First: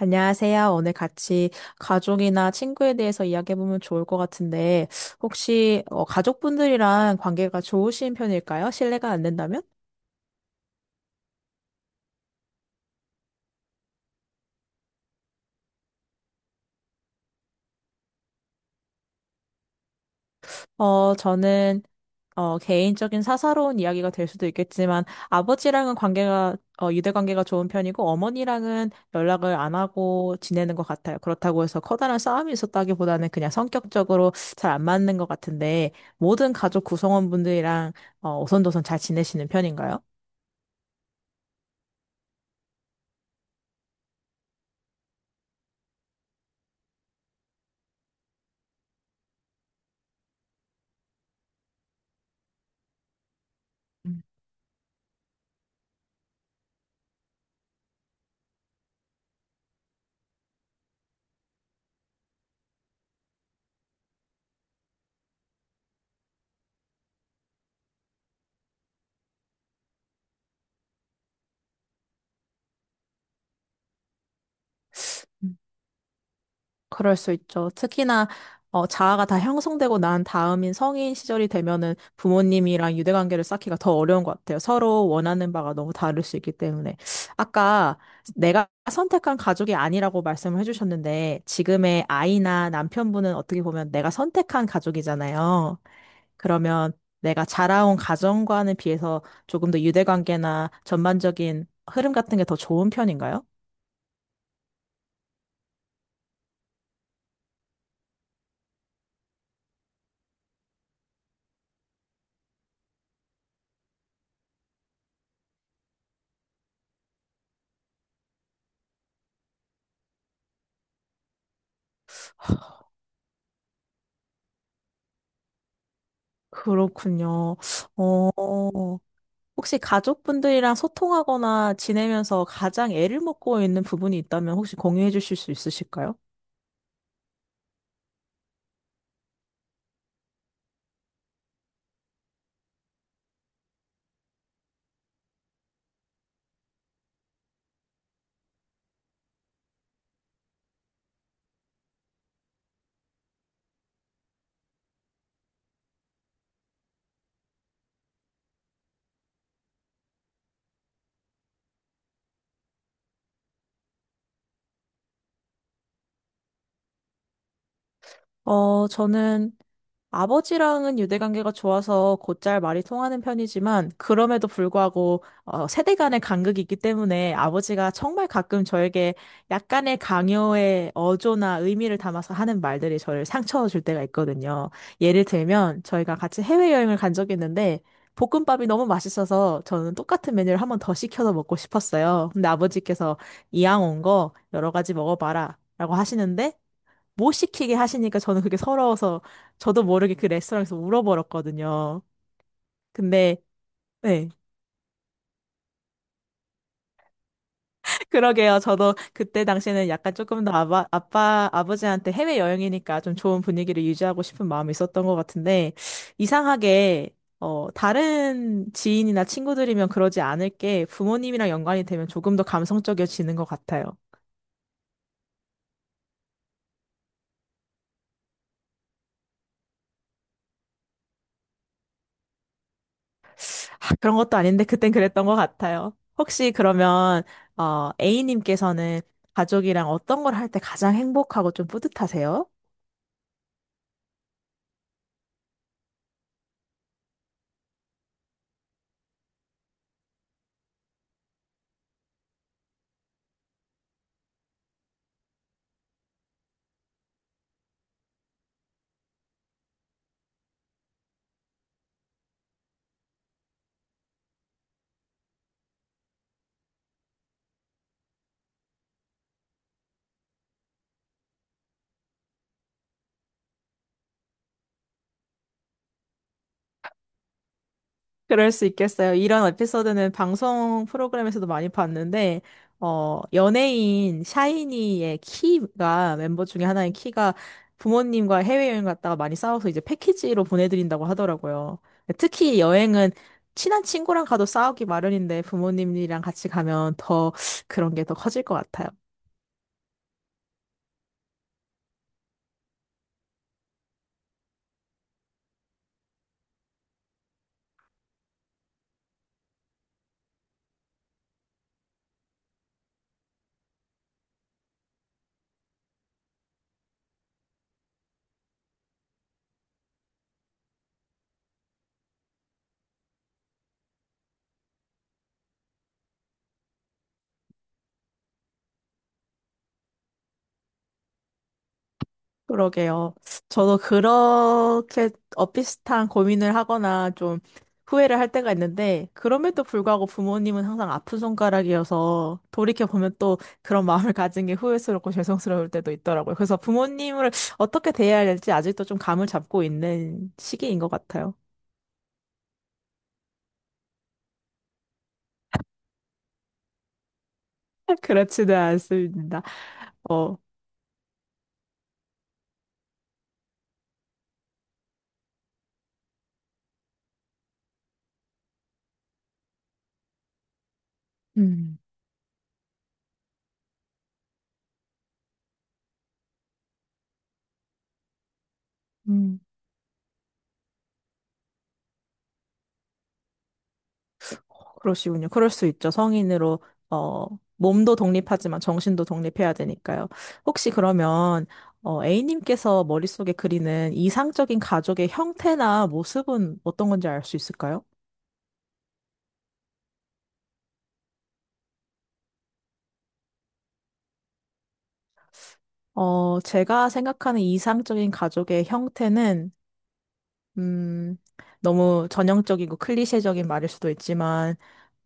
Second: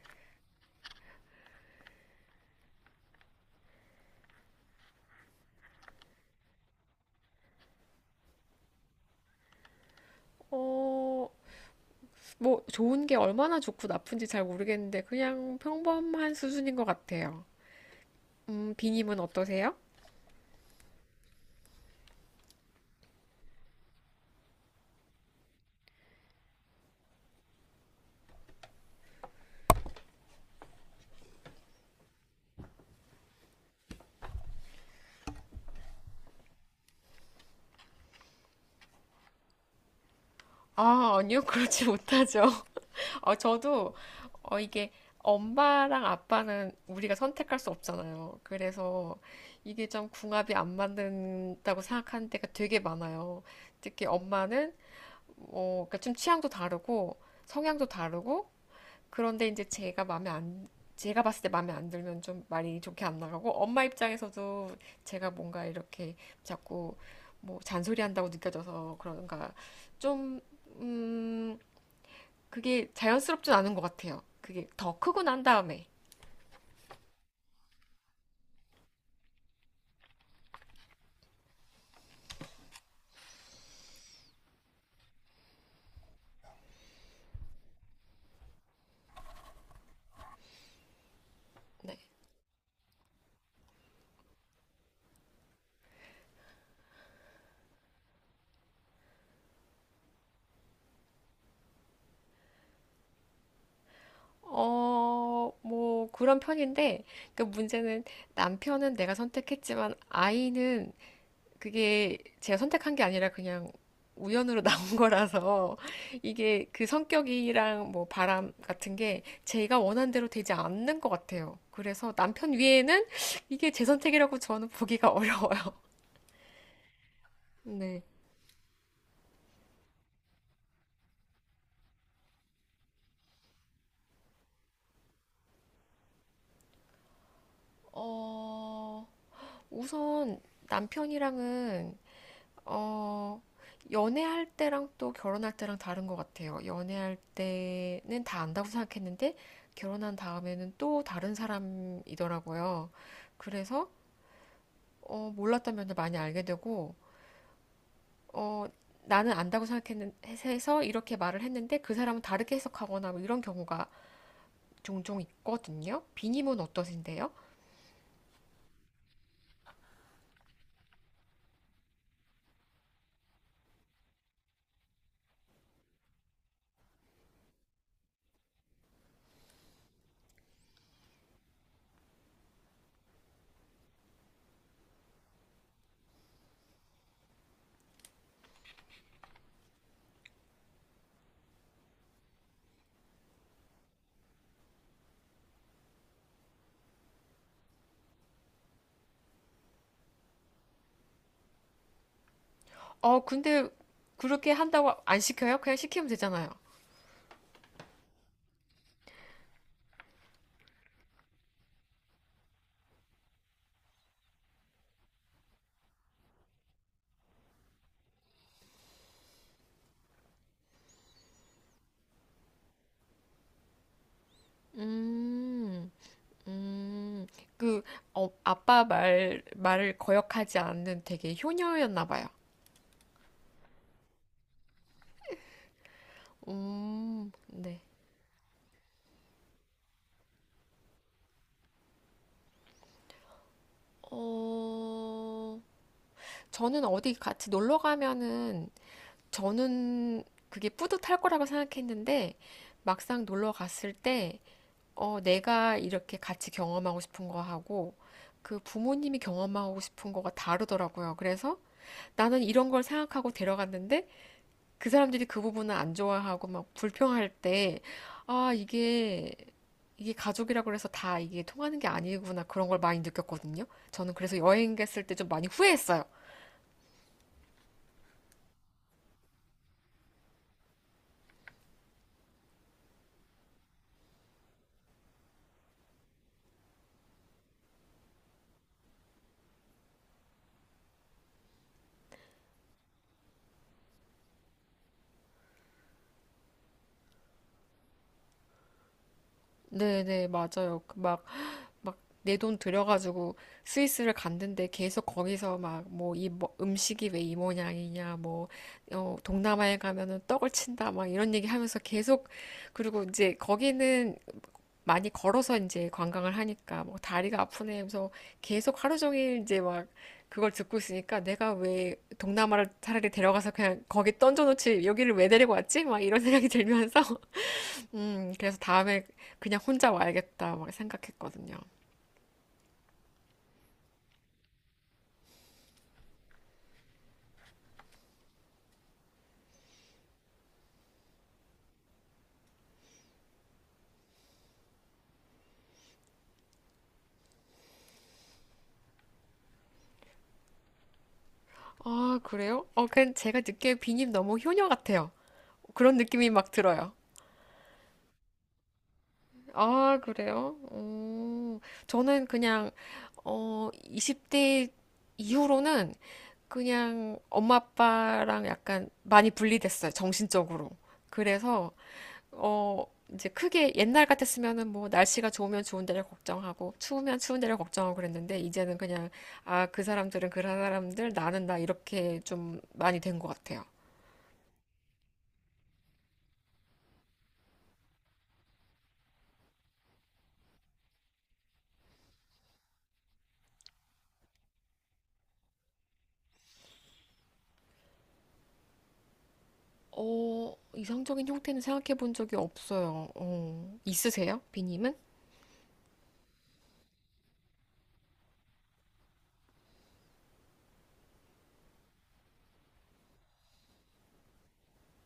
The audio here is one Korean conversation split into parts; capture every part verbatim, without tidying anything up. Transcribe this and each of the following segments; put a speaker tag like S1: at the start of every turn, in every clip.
S1: 안녕하세요. 오늘 같이 가족이나 친구에 대해서 이야기해보면 좋을 것 같은데, 혹시 어, 가족분들이랑 관계가 좋으신 편일까요? 실례가 안 된다면?
S2: 어, 뭐, 좋은 게 얼마나 좋고 나쁜지 잘 모르겠는데, 그냥 평범한 수준인 것 같아요. 음, 비님은 어떠세요?
S1: 어, 저는 어, 개인적인 사사로운 이야기가 될 수도 있겠지만, 아버지랑은 관계가, 어, 유대관계가 좋은 편이고, 어머니랑은 연락을 안 하고 지내는 것 같아요. 그렇다고 해서 커다란 싸움이 있었다기보다는 그냥 성격적으로 잘 안 맞는 것 같은데, 모든 가족 구성원분들이랑 어, 오손도손 잘 지내시는 편인가요?
S2: 아, 아니요, 그렇지 못하죠. 어, 저도, 어, 이게, 엄마랑 아빠는 우리가 선택할 수 없잖아요. 그래서 이게 좀 궁합이 안 맞는다고 생각하는 때가 되게 많아요. 특히 엄마는, 어, 그러니까 좀 취향도 다르고, 성향도 다르고, 그런데 이제 제가 마음에 안, 제가 봤을 때 마음에 안 들면 좀 말이 좋게 안 나가고, 엄마 입장에서도 제가 뭔가 이렇게 자꾸 뭐 잔소리한다고 느껴져서 그런가, 좀, 음, 그게 자연스럽진 않은 것 같아요. 그게 더 크고 난
S1: 음,
S2: 다음에.
S1: 그럴 수 있죠. 특히나 어, 자아가 다 형성되고 난 다음인 성인 시절이 되면은 부모님이랑 유대 관계를 쌓기가 더 어려운 것 같아요. 서로 원하는 바가 너무 다를 수 있기 때문에. 아까 내가 선택한 가족이 아니라고 말씀을 해주셨는데
S2: 네.
S1: 지금의 아이나 남편분은 어떻게 보면 내가 선택한 가족이잖아요. 그러면 내가 자라온 가정과는 비해서 조금 더 유대 관계나 전반적인 흐름 같은 게 더 좋은 편인가요?
S2: 어, 뭐, 그런 편인데, 그 문제는 남편은 내가 선택했지만 아이는 그게 제가 선택한 게 아니라 그냥 우연으로 나온 거라서 이게 그 성격이랑 뭐 바람 같은 게 제가 원한 대로 되지 않는 것 같아요. 그래서 남편 위에는 이게 제 선택이라고 저는 보기가 어려워요.
S1: 그렇군요.
S2: 네.
S1: 어, 혹시 가족분들이랑 소통하거나 지내면서 가장 애를 먹고 있는 부분이 있다면 혹시 공유해 주실 수 있으실까요?
S2: 어, 우선 남편이랑은 어, 연애할 때랑 또 결혼할 때랑 다른 것 같아요. 연애할 때는 다 안다고 생각했는데, 결혼한 다음에는 또 다른 사람이더라고요. 그래서, 어, 몰랐던 면을 많이 알게 되고, 어, 나는 안다고 생각해서 이렇게 말을 했는데, 그 사람은 다르게 해석하거나 뭐 이런 경우가 종종 있거든요. 비님은 어떠신데요?
S1: 어, 저는 아버지랑은 유대관계가 좋아서 곧잘 말이 통하는 편이지만 그럼에도 불구하고 어, 세대 간의 간극이 있기 때문에 아버지가 정말 가끔 저에게 약간의 강요의 어조나 의미를 담아서 하는 말들이 저를 상처 줄 때가 있거든요. 예를 들면 저희가 같이 해외여행을 간 적이 있는데 볶음밥이 너무 맛있어서 저는 똑같은 메뉴를 한 번 더 시켜서 먹고 싶었어요. 근데 아버지께서 이왕 온 거 여러 가지 먹어봐라 라고 하시는데 못 시키게 하시니까 저는 그게 서러워서 저도 모르게 그 레스토랑에서 울어버렸거든요.
S2: 어,
S1: 근데
S2: 근데
S1: 네.
S2: 그렇게 한다고 안 시켜요? 그냥 시키면 되잖아요.
S1: 그러게요. 저도 그때 당시에는 약간 조금 더 아바, 아빠, 아버지한테 해외여행이니까 좀 좋은 분위기를 유지하고 싶은 마음이 있었던 것 같은데, 이상하게, 어, 다른 지인이나 친구들이면 그러지 않을 게 부모님이랑 연관이 되면 조금 더 감성적이어지는 것 같아요.
S2: 음. 음, 그, 어, 아빠 말, 말을 거역하지 않는 되게 효녀였나 봐요.
S1: 아, 그런 것도 아닌데 그땐 그랬던 것 같아요. 혹시 그러면
S2: 음, 네.
S1: 어, A님께서는 가족이랑 어떤 걸 할 때 가장 행복하고 좀 뿌듯하세요?
S2: 어, 저는 어디 같이 놀러 가면은, 저는 그게 뿌듯할 거라고 생각했는데, 막상 놀러 갔을 때, 어, 내가 이렇게 같이 경험하고 싶은 거 하고, 그 부모님이 경험하고 싶은 거가 다르더라고요. 그래서 나는 이런 걸 생각하고 데려갔는데, 그 사람들이 그 부분을 안 좋아하고 막 불평할 때, 아, 이게, 이게 가족이라고 해서 다 이게 통하는 게 아니구나. 그런 걸 많이 느꼈거든요. 저는 그래서 여행 갔을 때 좀 많이 후회했어요.
S1: 그럴 수 있겠어요. 이런 에피소드는 방송 프로그램에서도 많이 봤는데 어, 연예인 샤이니의 키가 멤버 중에 하나인 키가 부모님과 해외여행 갔다가 많이 싸워서 이제 패키지로 보내드린다고 하더라고요. 특히 여행은 친한 친구랑 가도 싸우기 마련인데 부모님이랑 같이 가면 더 그런 게 더 커질 것 같아요.
S2: 네네, 맞아요. 그 막, 막, 내 돈 들여가지고 스위스를 갔는데 계속 거기서 막, 뭐, 이 뭐- 음식이 왜 이 모양이냐, 뭐, 어, 동남아에 가면은 떡을 친다, 막 이런 얘기 하면서 계속, 그리고 이제 거기는 많이 걸어서 이제 관광을 하니까 뭐 다리가 아프네 하면서 계속 하루 종일 이제 막 그걸 듣고 있으니까 내가 왜 동남아를 차라리 데려가서 그냥 거기 던져놓지 여기를 왜 데리고 왔지? 막 이런 생각이 들면서 음 그래서 다음에 그냥 혼자 와야겠다 막 생각했거든요.
S1: 그러게요. 저도 그렇게 어 비슷한 고민을 하거나 좀 후회를 할 때가 있는데, 그럼에도 불구하고 부모님은 항상 아픈 손가락이어서 돌이켜보면 또 그런 마음을 가진 게 후회스럽고 죄송스러울 때도 있더라고요. 그래서 부모님을 어떻게 대해야 할지 아직도 좀 감을 잡고 있는 시기인 것 같아요.
S2: 아 그래요? 어 그냥 제가 느끼기에 비님 너무 효녀 같아요. 그런 느낌이 막 들어요.
S1: 그렇지는 않습니다.
S2: 아
S1: 어,
S2: 그래요? 어, 저는 그냥 어 이십 대 이후로는 그냥 엄마 아빠랑 약간 많이 분리됐어요, 정신적으로. 그래서
S1: 음,
S2: 어 이제 크게 옛날 같았으면은 뭐 날씨가 좋으면 좋은 데를 걱정하고 추우면 추운 데를 걱정하고 그랬는데 이제는 그냥
S1: 음.
S2: 아, 그 사람들은 그 사람들, 나는 나 이렇게 좀 많이 된 것 같아요.
S1: 그러시군요. 그럴 수 있죠. 성인으로, 어, 몸도 독립하지만 정신도 독립해야 되니까요. 혹시 그러면, 어, A님께서 머릿속에 그리는 이상적인 가족의 형태나 모습은 어떤 건지 알 수 있을까요?
S2: 어, 이상적인 형태는 생각해 본 적이 없어요. 어, 있으세요? 비님은?
S1: 어, 제가 생각하는 이상적인 가족의 형태는 음, 너무 전형적이고 클리셰적인 말일 수도 있지만,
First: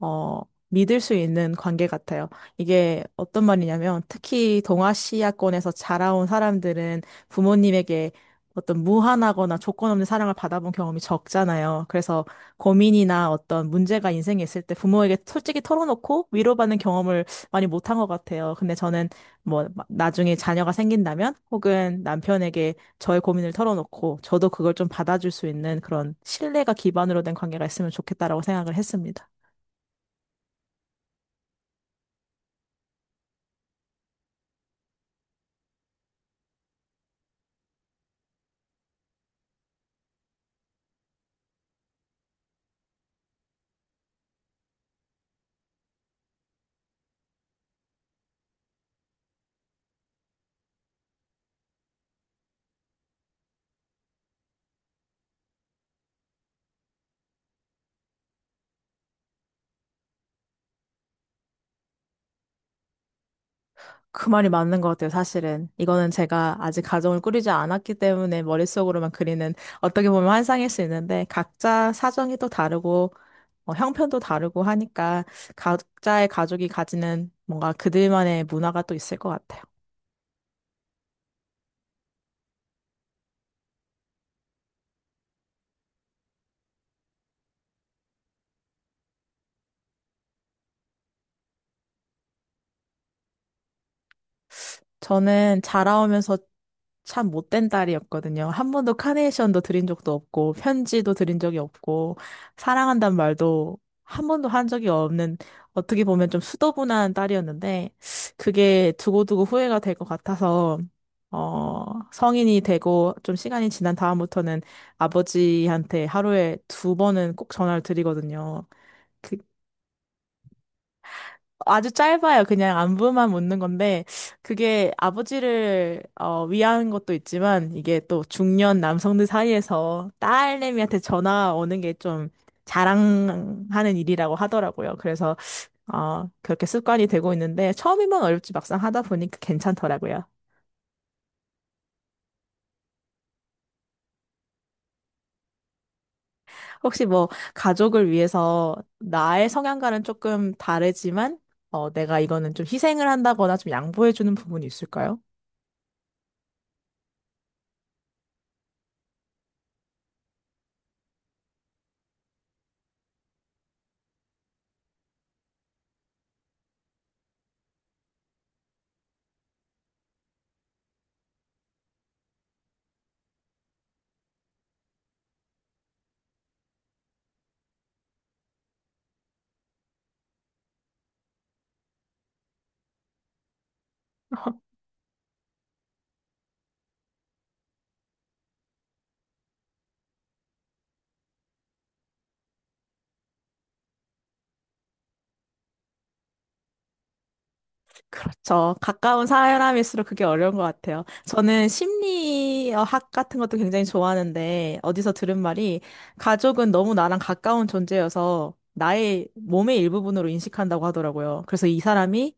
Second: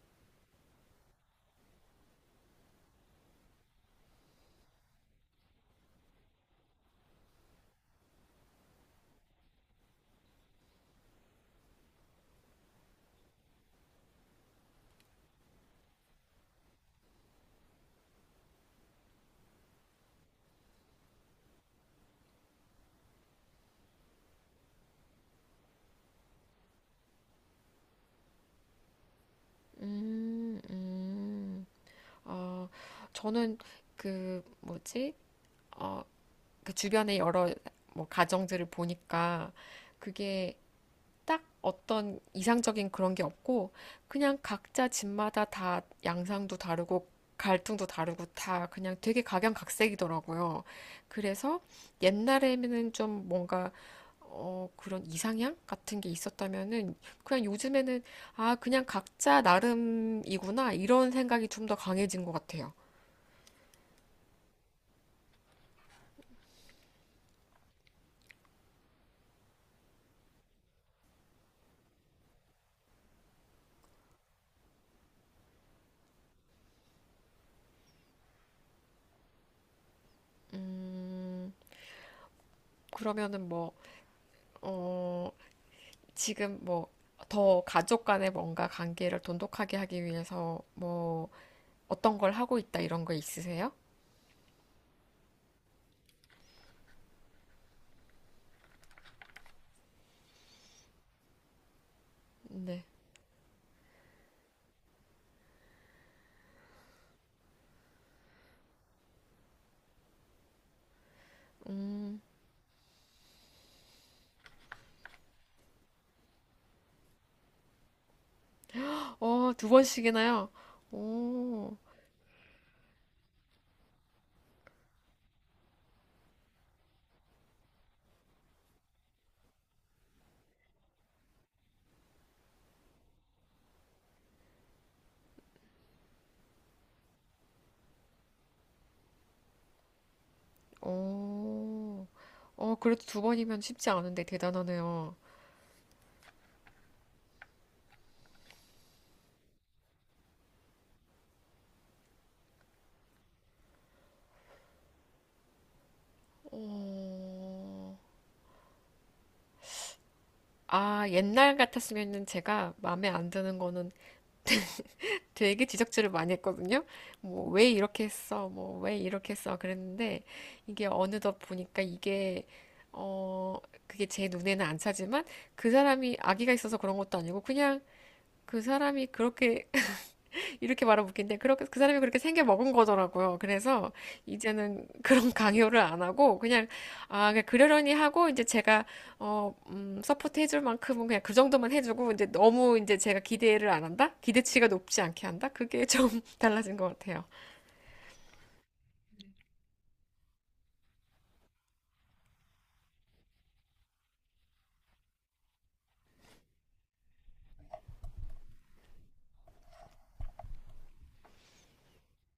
S1: 어, 믿을 수 있는 관계 같아요. 이게 어떤 말이냐면, 특히 동아시아권에서 자라온 사람들은 부모님에게 어떤 무한하거나 조건 없는 사랑을 받아본 경험이 적잖아요. 그래서 고민이나 어떤 문제가 인생에 있을 때 부모에게 솔직히 털어놓고 위로받는 경험을 많이 못한 것 같아요. 근데 저는 뭐, 나중에 자녀가 생긴다면, 혹은 남편에게 저의 고민을 털어놓고 저도 그걸 좀 받아줄 수 있는 그런 신뢰가 기반으로 된 관계가 있으면 좋겠다라고 생각을 했습니다.
S2: 음, 음. 어, 저는 그 뭐지? 어, 그 주변의 여러 뭐 가정들을 보니까 그게 딱 어떤 이상적인 그런 게 없고 그냥 각자 집마다 다 양상도 다르고 갈등도 다르고 다 그냥 되게 각양각색이더라고요. 그래서 옛날에는 좀 뭔가 어, 그런 이상향 같은 게 있었다면은 그냥 요즘에는 아, 그냥 각자 나름이구나 이런 생각이 좀 더 강해진 것 같아요.
S1: 그 말이 맞는 것 같아요, 사실은. 이거는 제가 아직 가정을 꾸리지 않았기 때문에 머릿속으로만 그리는 어떻게 보면 환상일 수 있는데 각자 사정이 또 다르고 어, 형편도 다르고 하니까 각자의 가족이 가지는 뭔가 그들만의 문화가 또 있을 것 같아요.
S2: 음, 그러면은 뭐, 어, 지금 뭐 더 가족 간의 뭔가 관계를 돈독하게 하기 위해서 뭐 어떤 걸 하고 있다 이런 거 있으세요?
S1: 저는 자라오면서 참 못된 딸이었거든요. 한 번도 카네이션도 드린 적도 없고, 편지도 드린 적이 없고,
S2: 네.
S1: 사랑한단 말도 한 번도 한 적이 없는, 어떻게 보면 좀 수더분한 딸이었는데, 그게 두고두고 후회가 될 것 같아서, 어, 성인이 되고 좀 시간이 지난 다음부터는 아버지한테 하루에 두 번은 꼭 전화를 드리거든요. 그
S2: 어, 두 번씩이나요? 오,
S1: 아주 짧아요. 그냥 안부만 묻는 건데, 그게 아버지를 어, 위한 것도 있지만, 이게 또 중년 남성들 사이에서 딸내미한테 전화 오는 게 좀 자랑하는 일이라고 하더라고요. 그래서 어, 그렇게 습관이 되고 있는데, 처음이면 어렵지 막상 하다 보니까 괜찮더라고요.
S2: 오, 어, 그래도 두 번이면 쉽지 않은데 대단하네요.
S1: 혹시 뭐 가족을 위해서 나의 성향과는 조금 다르지만 어, 내가 이거는 좀 희생을 한다거나 좀 양보해주는 부분이 있을까요?
S2: 어, 아, 옛날 같았으면은 제가 마음에 안 드는 거는 되게 지적질을 많이 했거든요. 뭐, 왜 이렇게 했어? 뭐, 왜 이렇게 했어? 그랬는데, 이게 어느덧 보니까 이게, 어, 그게 제 눈에는 안 차지만, 그 사람이 악의가 있어서 그런 것도 아니고, 그냥 그 사람이 그렇게 이렇게 말하면 웃긴데 그렇게 그 사람이 그렇게 생겨 먹은 거더라고요. 그래서 이제는 그런 강요를 안 하고 그냥 아 그냥 그러려니 하고 이제 제가 어 음, 서포트 해줄 만큼은 그냥 그 정도만 해주고 이제 너무 이제 제가 기대를 안 한다? 기대치가 높지 않게 한다? 그게 좀 달라진 것 같아요.
S1: 그렇죠. 가까운 사람일수록 그게 어려운 것 같아요. 저는 심리학 같은 것도 굉장히 좋아하는데, 어디서 들은 말이, 가족은 너무 나랑 가까운 존재여서 나의 몸의 일부분으로 인식한다고 하더라고요. 그래서 이 사람이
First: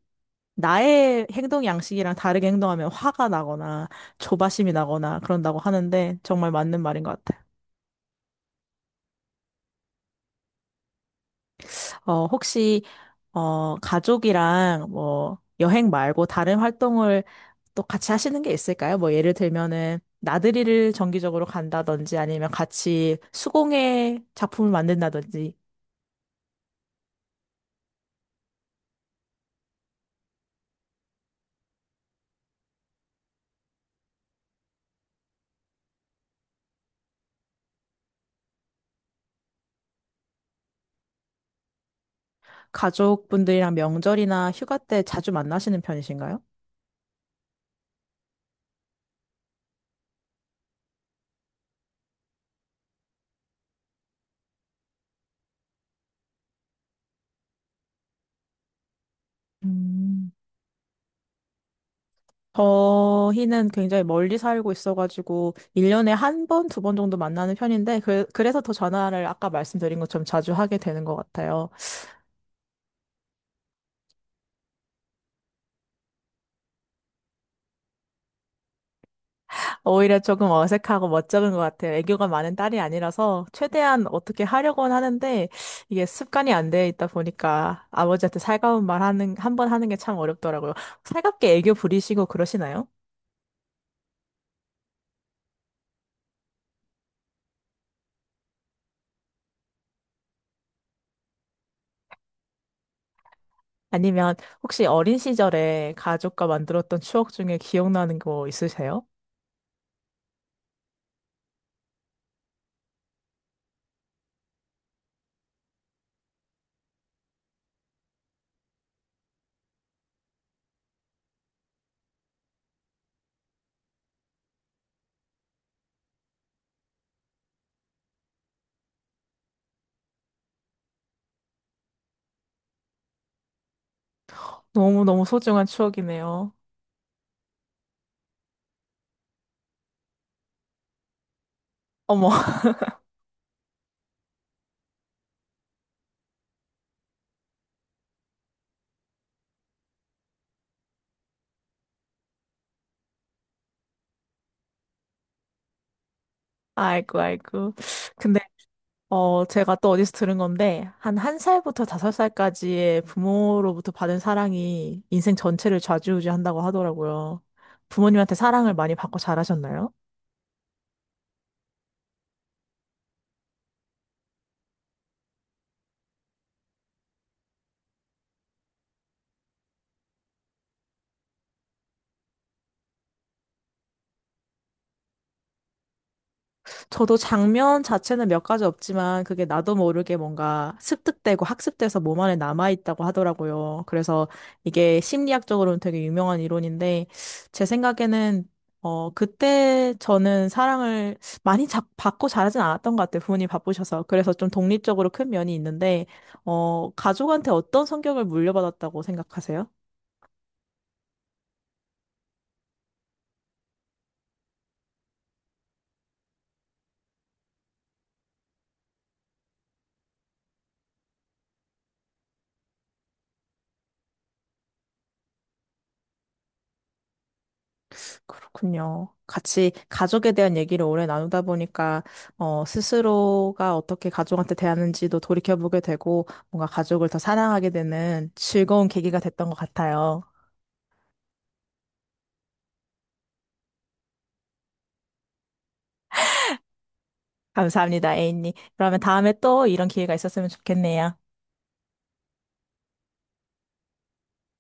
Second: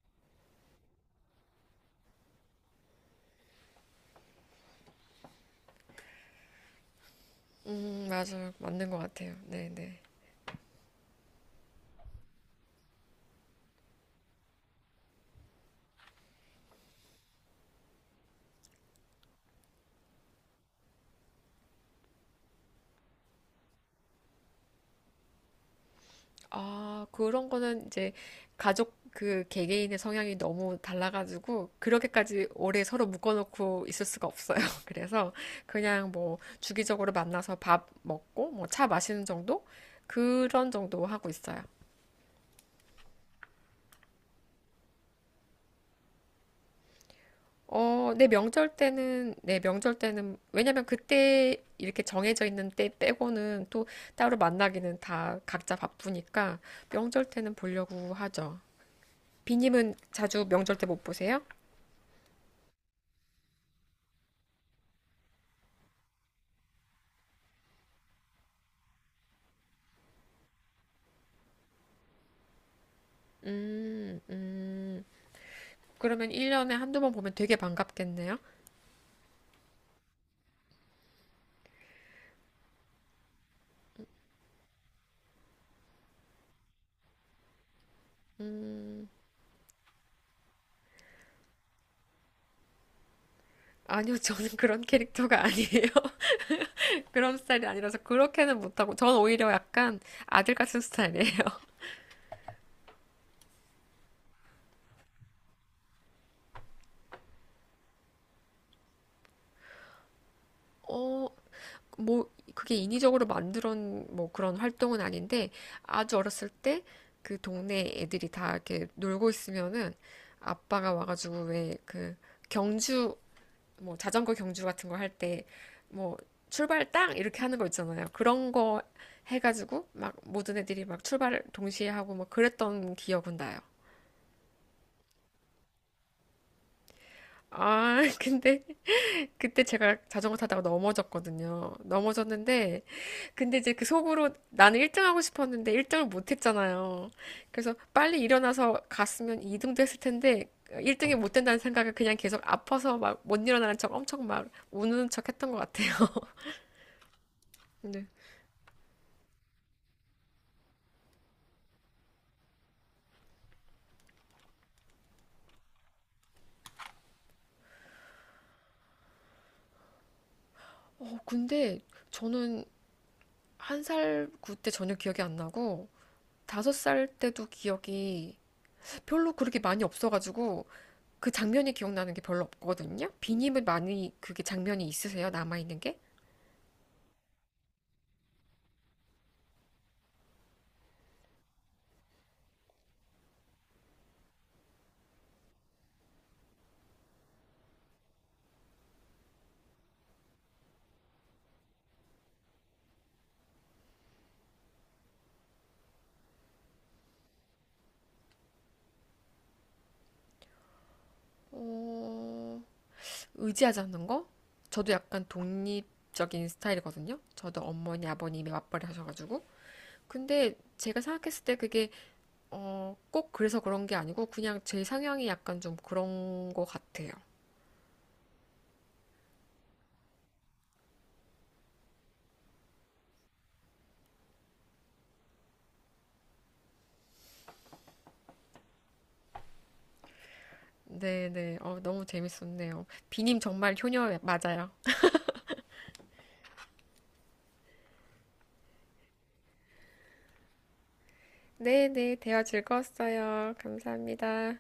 S1: 나의 행동 양식이랑 다르게 행동하면 화가 나거나 조바심이 나거나 그런다고 하는데, 정말 맞는 말인 것 같아요.
S2: 음 맞아요 맞는 것 같아요. 네네.
S1: 어, 혹시 어, 가족이랑 뭐 여행 말고 다른 활동을 또 같이 하시는 게 있을까요? 뭐 예를 들면은 나들이를 정기적으로 간다든지 아니면 같이 수공예 작품을 만든다든지
S2: 아, 그런 거는 이제 가족 그 개개인의 성향이 너무 달라가지고 그렇게까지 오래 서로 묶어놓고 있을 수가 없어요. 그래서 그냥 뭐 주기적으로 만나서 밥 먹고 뭐 차 마시는 정도? 그런 정도 하고 있어요.
S1: 가족분들이랑 명절이나 휴가 때 자주 만나시는 편이신가요?
S2: 어, 내 명절 때는, 내 명절 때는, 왜냐면 그때 이렇게 정해져 있는 때 빼고는 또 따로 만나기는 다 각자 바쁘니까 명절 때는 보려고 하죠. 비님은
S1: 음,
S2: 자주 명절 때 못 보세요?
S1: 저희는 굉장히 멀리 살고 있어가지고 일 년에 한 번, 두 번 정도 만나는 편인데 그, 그래서 더 전화를 아까 말씀드린 것처럼 자주 하게 되는 것 같아요.
S2: 음, 음. 그러면 일 년에 한두 번 보면 되게 반갑겠네요?
S1: 오히려 조금 어색하고 멋쩍은 것 같아요. 애교가 많은 딸이 아니라서 최대한 어떻게 하려고는 하는데 이게 습관이 안 돼 있다 보니까 아버지한테 살가운 말
S2: 음,
S1: 하는, 한 번 하는 게 참 어렵더라고요. 살갑게 애교 부리시고 그러시나요?
S2: 아니요, 저는 그런 캐릭터가 아니에요. 그런 스타일이 아니라서 그렇게는 못하고, 전 오히려 약간 아들 같은 스타일이에요.
S1: 아니면 혹시 어린 시절에 가족과 만들었던 추억 중에 기억나는 거 있으세요?
S2: 어, 뭐, 그게 인위적으로 만들어, 놓뭐 그런 활동은 아닌데, 아주 어렸을 때 그 동네 애들이 다 이렇게 놀고 있으면은 아빠가 와가지고 왜 그 경주 뭐 자전거 경주 같은 거 할 때 뭐 출발 땅 이렇게 하는 거 있잖아요. 그런 거 해가지고 막 모든 애들이 막 출발 동시에 하고 막 그랬던 기억은 나요.
S1: 너무너무 소중한 추억이네요.
S2: 아, 근데 그때 제가 자전거 타다가 넘어졌거든요.
S1: 어머,
S2: 넘어졌는데 근데 이제 그 속으로 나는 일 등 하고 싶었는데 일 등을 못 했잖아요. 그래서 빨리 일어나서 갔으면 이 등도 했을 텐데 일 등이 못 된다는 생각을 그냥 계속 아파서 막 못 일어나는 척 엄청 막 우는 척 했던 것 같아요.
S1: 아이고, 아이고.
S2: 네.
S1: 근데 어, 제가 또 어디서 들은 건데, 한 1살부터 다섯 살까지의 부모로부터 받은 사랑이 인생 전체를 좌지우지한다고 하더라고요. 부모님한테 사랑을 많이 받고 자라셨나요?
S2: 어, 근데 저는 한 살 그때 전혀 기억이 안 나고 다섯 살 때도 기억이 별로 그렇게 많이 없어가지고 그 장면이 기억나는 게 별로 없거든요. 비님은 많이 그게 장면이 있으세요? 남아있는 게?
S1: 저도 장면 자체는 몇 가지 없지만 그게 나도 모르게 뭔가 습득되고 학습돼서 몸 안에 남아있다고 하더라고요. 그래서 이게 심리학적으로는 되게 유명한 이론인데 제 생각에는 어, 그때 저는 사랑을 많이 자, 받고 자라진 않았던 것 같아요. 부모님 바쁘셔서. 그래서 좀 독립적으로 큰 면이 있는데, 어, 가족한테 어떤 성격을 물려받았다고 생각하세요?
S2: 어, 의지하지 않는 거? 저도 약간 독립적인 스타일이거든요. 저도 어머니, 아버님이 맞벌이 하셔가지고. 근데 제가 생각했을 때 그게 어, 꼭 그래서 그런 게 아니고 그냥 제 상향이 약간 좀 그런 거 같아요.
S1: 그렇군요. 같이 가족에 대한 얘기를 오래 나누다 보니까, 어, 스스로가 어떻게 가족한테 대하는지도 돌이켜보게 되고, 뭔가 가족을 더 사랑하게 되는 즐거운 계기가 됐던 것 같아요.
S2: 네네. 어, 너무 재밌었네요. 비님 정말 효녀 맞아요.
S1: 감사합니다, 에인님. 그러면 다음에 또 이런 기회가 있었으면 좋겠네요.
S2: 네네. 대화 즐거웠어요. 감사합니다.